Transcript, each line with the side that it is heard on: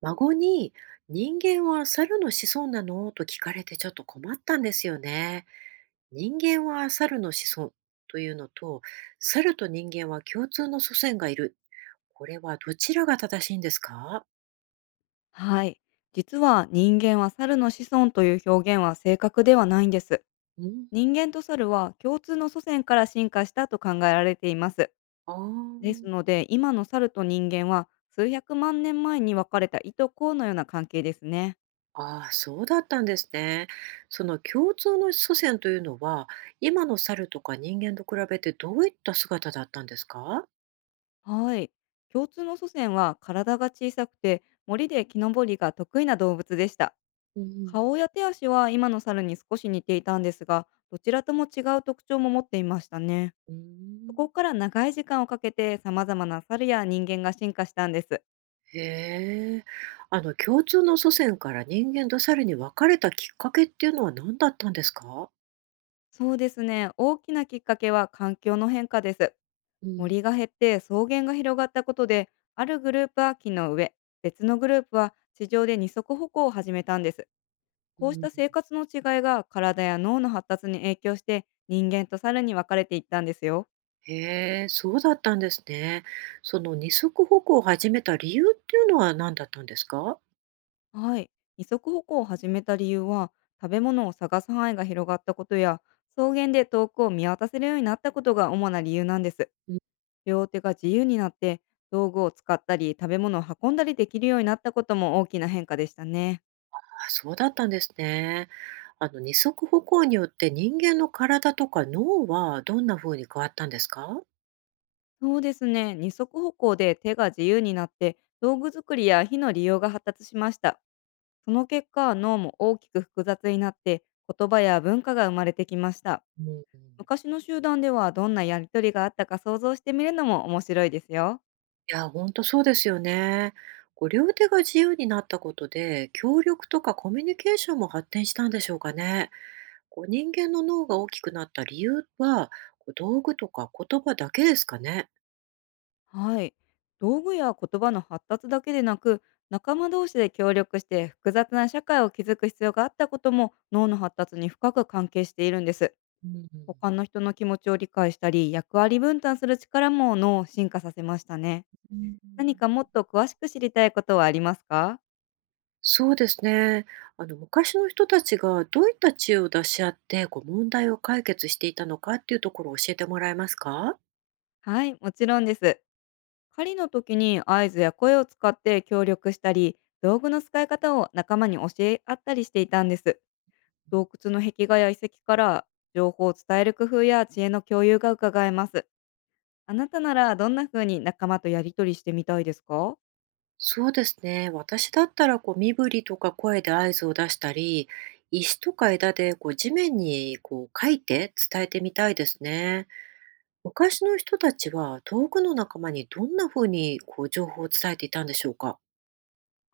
right: 孫に「人間は猿の子孫なの？」と聞かれてちょっと困ったんですよね。人間は猿の子孫というのと、猿と人間は共通の祖先がいる。これはどちらが正しいんですか？
left: はい。実は人間は猿の子孫という表現は正確ではないんです。
right: うん。
left: 人間と猿は共通の祖先から進化したと考えられています。
right: あ
left: です
right: ー、
left: ので、今の猿と人間は数百万年前に分かれたいとこのような関係ですね。
right: あー、そうだったんですね。その共通の祖先というのは、今の猿とか人間と比べてどういった姿だったんですか？
left: はい。共通の祖先は体が小さくて森で木登りが得意な動物でした。
right: うん。
left: 顔や手足は今の猿に少し似ていたんですが、どちらとも違う特徴も持っていましたね。
right: うー
left: そ
right: ん。
left: こから長い時間をかけて様々な猿や人間が進化したんです。
right: へえ。共通の祖先から人間と猿に分かれたきっかけっていうのは何だったんですか？
left: そうですね。大きなきっかけは環境の変化です。
right: うん。
left: 森が減って草原が広がったことで、あるグループは木の上、別のグループは地上で二足歩行を始めたんです。
right: う
left: こうし
right: ん。
left: た生活の違いが体や脳の発達に影響して人間と猿に分かれていったんですよ。
right: へえ、そうだったんですね。その二足歩行を始めた理由っていうのは何だったんですか？
left: はい。二足歩行を始めた理由は、食べ物を探す範囲が広がったことや、草原で遠くを見渡せるようになったことが主な理由なんです。
right: うん。
left: 両手が自由になって、道具を使ったり、食べ物を運んだりできるようになったことも大きな変化でしたね。
right: あ、そうだったんですね。二足歩行によって人間の体とか脳はどんな風に変わったんですか？
left: そうですね。二足歩行で手が自由になって、道具作りや火の利用が発達しました。その結果、脳も大きく複雑になって、言葉や文化が生まれてきました。
right: うん。
left: 昔の集団ではどんなやりとりがあったか想像してみるのも面白いですよ。
right: いや、本当そうですよね。両手が自由になったことで、協力とかコミュニケーションも発展したんでしょうかね。人間の脳が大きくなった理由は、道具とか言葉だけですかね。
left: はい。道具や言葉の発達だけでなく、仲間同士で協力して複雑な社会を築く必要があったことも脳の発達に深く関係しているんです。
right: うん。
left: 他の人の気持ちを理解したり、役割分担する力も脳を進化させましたね。
right: うん、
left: 何かもっと詳しく知りたいことはありますか？
right: そうですね。あの昔の人たちがどういった知恵を出し合って、問題を解決していたのかっていうところを教えてもらえますか？
left: はい、もちろんです。狩りの時に合図や声を使って協力したり、道具の使い方を仲間に教え合ったりしていたんです。洞窟の壁画や遺跡から情報を伝える工夫や知恵の共有が伺えます。あなたならどんな風に仲間とやり取りしてみたいですか？
right: そうですね。私だったら身振りとか声で合図を出したり、石とか枝で地面に書いて伝えてみたいですね。昔の人たちは遠くの仲間にどんなふうに情報を伝えていたんでしょうか。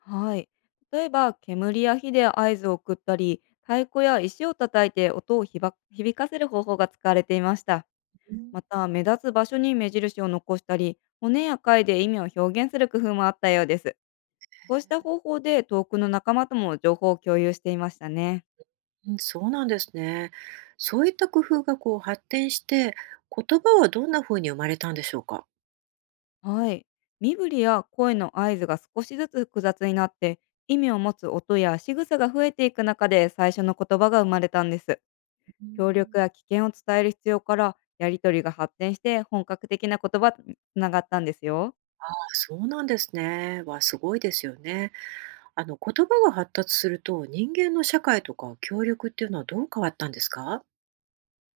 left: はい。例えば、煙や火で合図を送ったり、太鼓や石を叩いて音をひば響かせる方法が使われていました。
right: うん。
left: また、目立つ場所に目印を残したり、骨や貝で意味を表現する工夫もあったようです。こうした方法で遠くの仲間とも情報を共有していましたね。
right: うん、そうなんですね。そういった工夫が発展して、言葉はどんなふうに生まれたんでしょうか。
left: はい。身振りや声の合図が少しずつ複雑になって、意味を持つ音や仕草が増えていく中で最初の言葉が生まれたんです。
right: うん。
left: 協力や危険を伝える必要から、やりとりが発展して本格的な言葉につながったんですよ。
right: あ、そうなんですね。わ、すごいですよね。あの言葉が発達すると人間の社会とか協力っていうのはどう変わったんですか？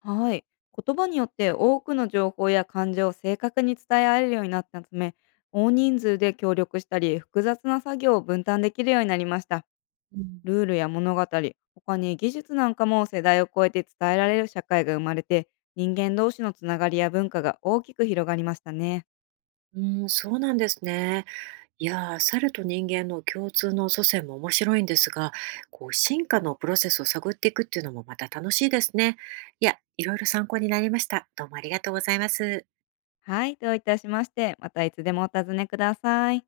left: はい。言葉によって多くの情報や感情を正確に伝えられるようになったため、大人数で協力したり、複雑な作業を分担できるようになりました。
right: うん、
left: ルールや物語、他に技術なんかも世代を超えて伝えられる社会が生まれて、人間同士のつながりや文化が大きく広がりましたね。
right: うーん、そうなんですね。いやー、猿と人間の共通の祖先も面白いんですが、進化のプロセスを探っていくっていうのもまた楽しいですね。いや、いろいろ参考になりました。どうもありがとうございます。
left: はい、どういたしまして、またいつでもお尋ねください。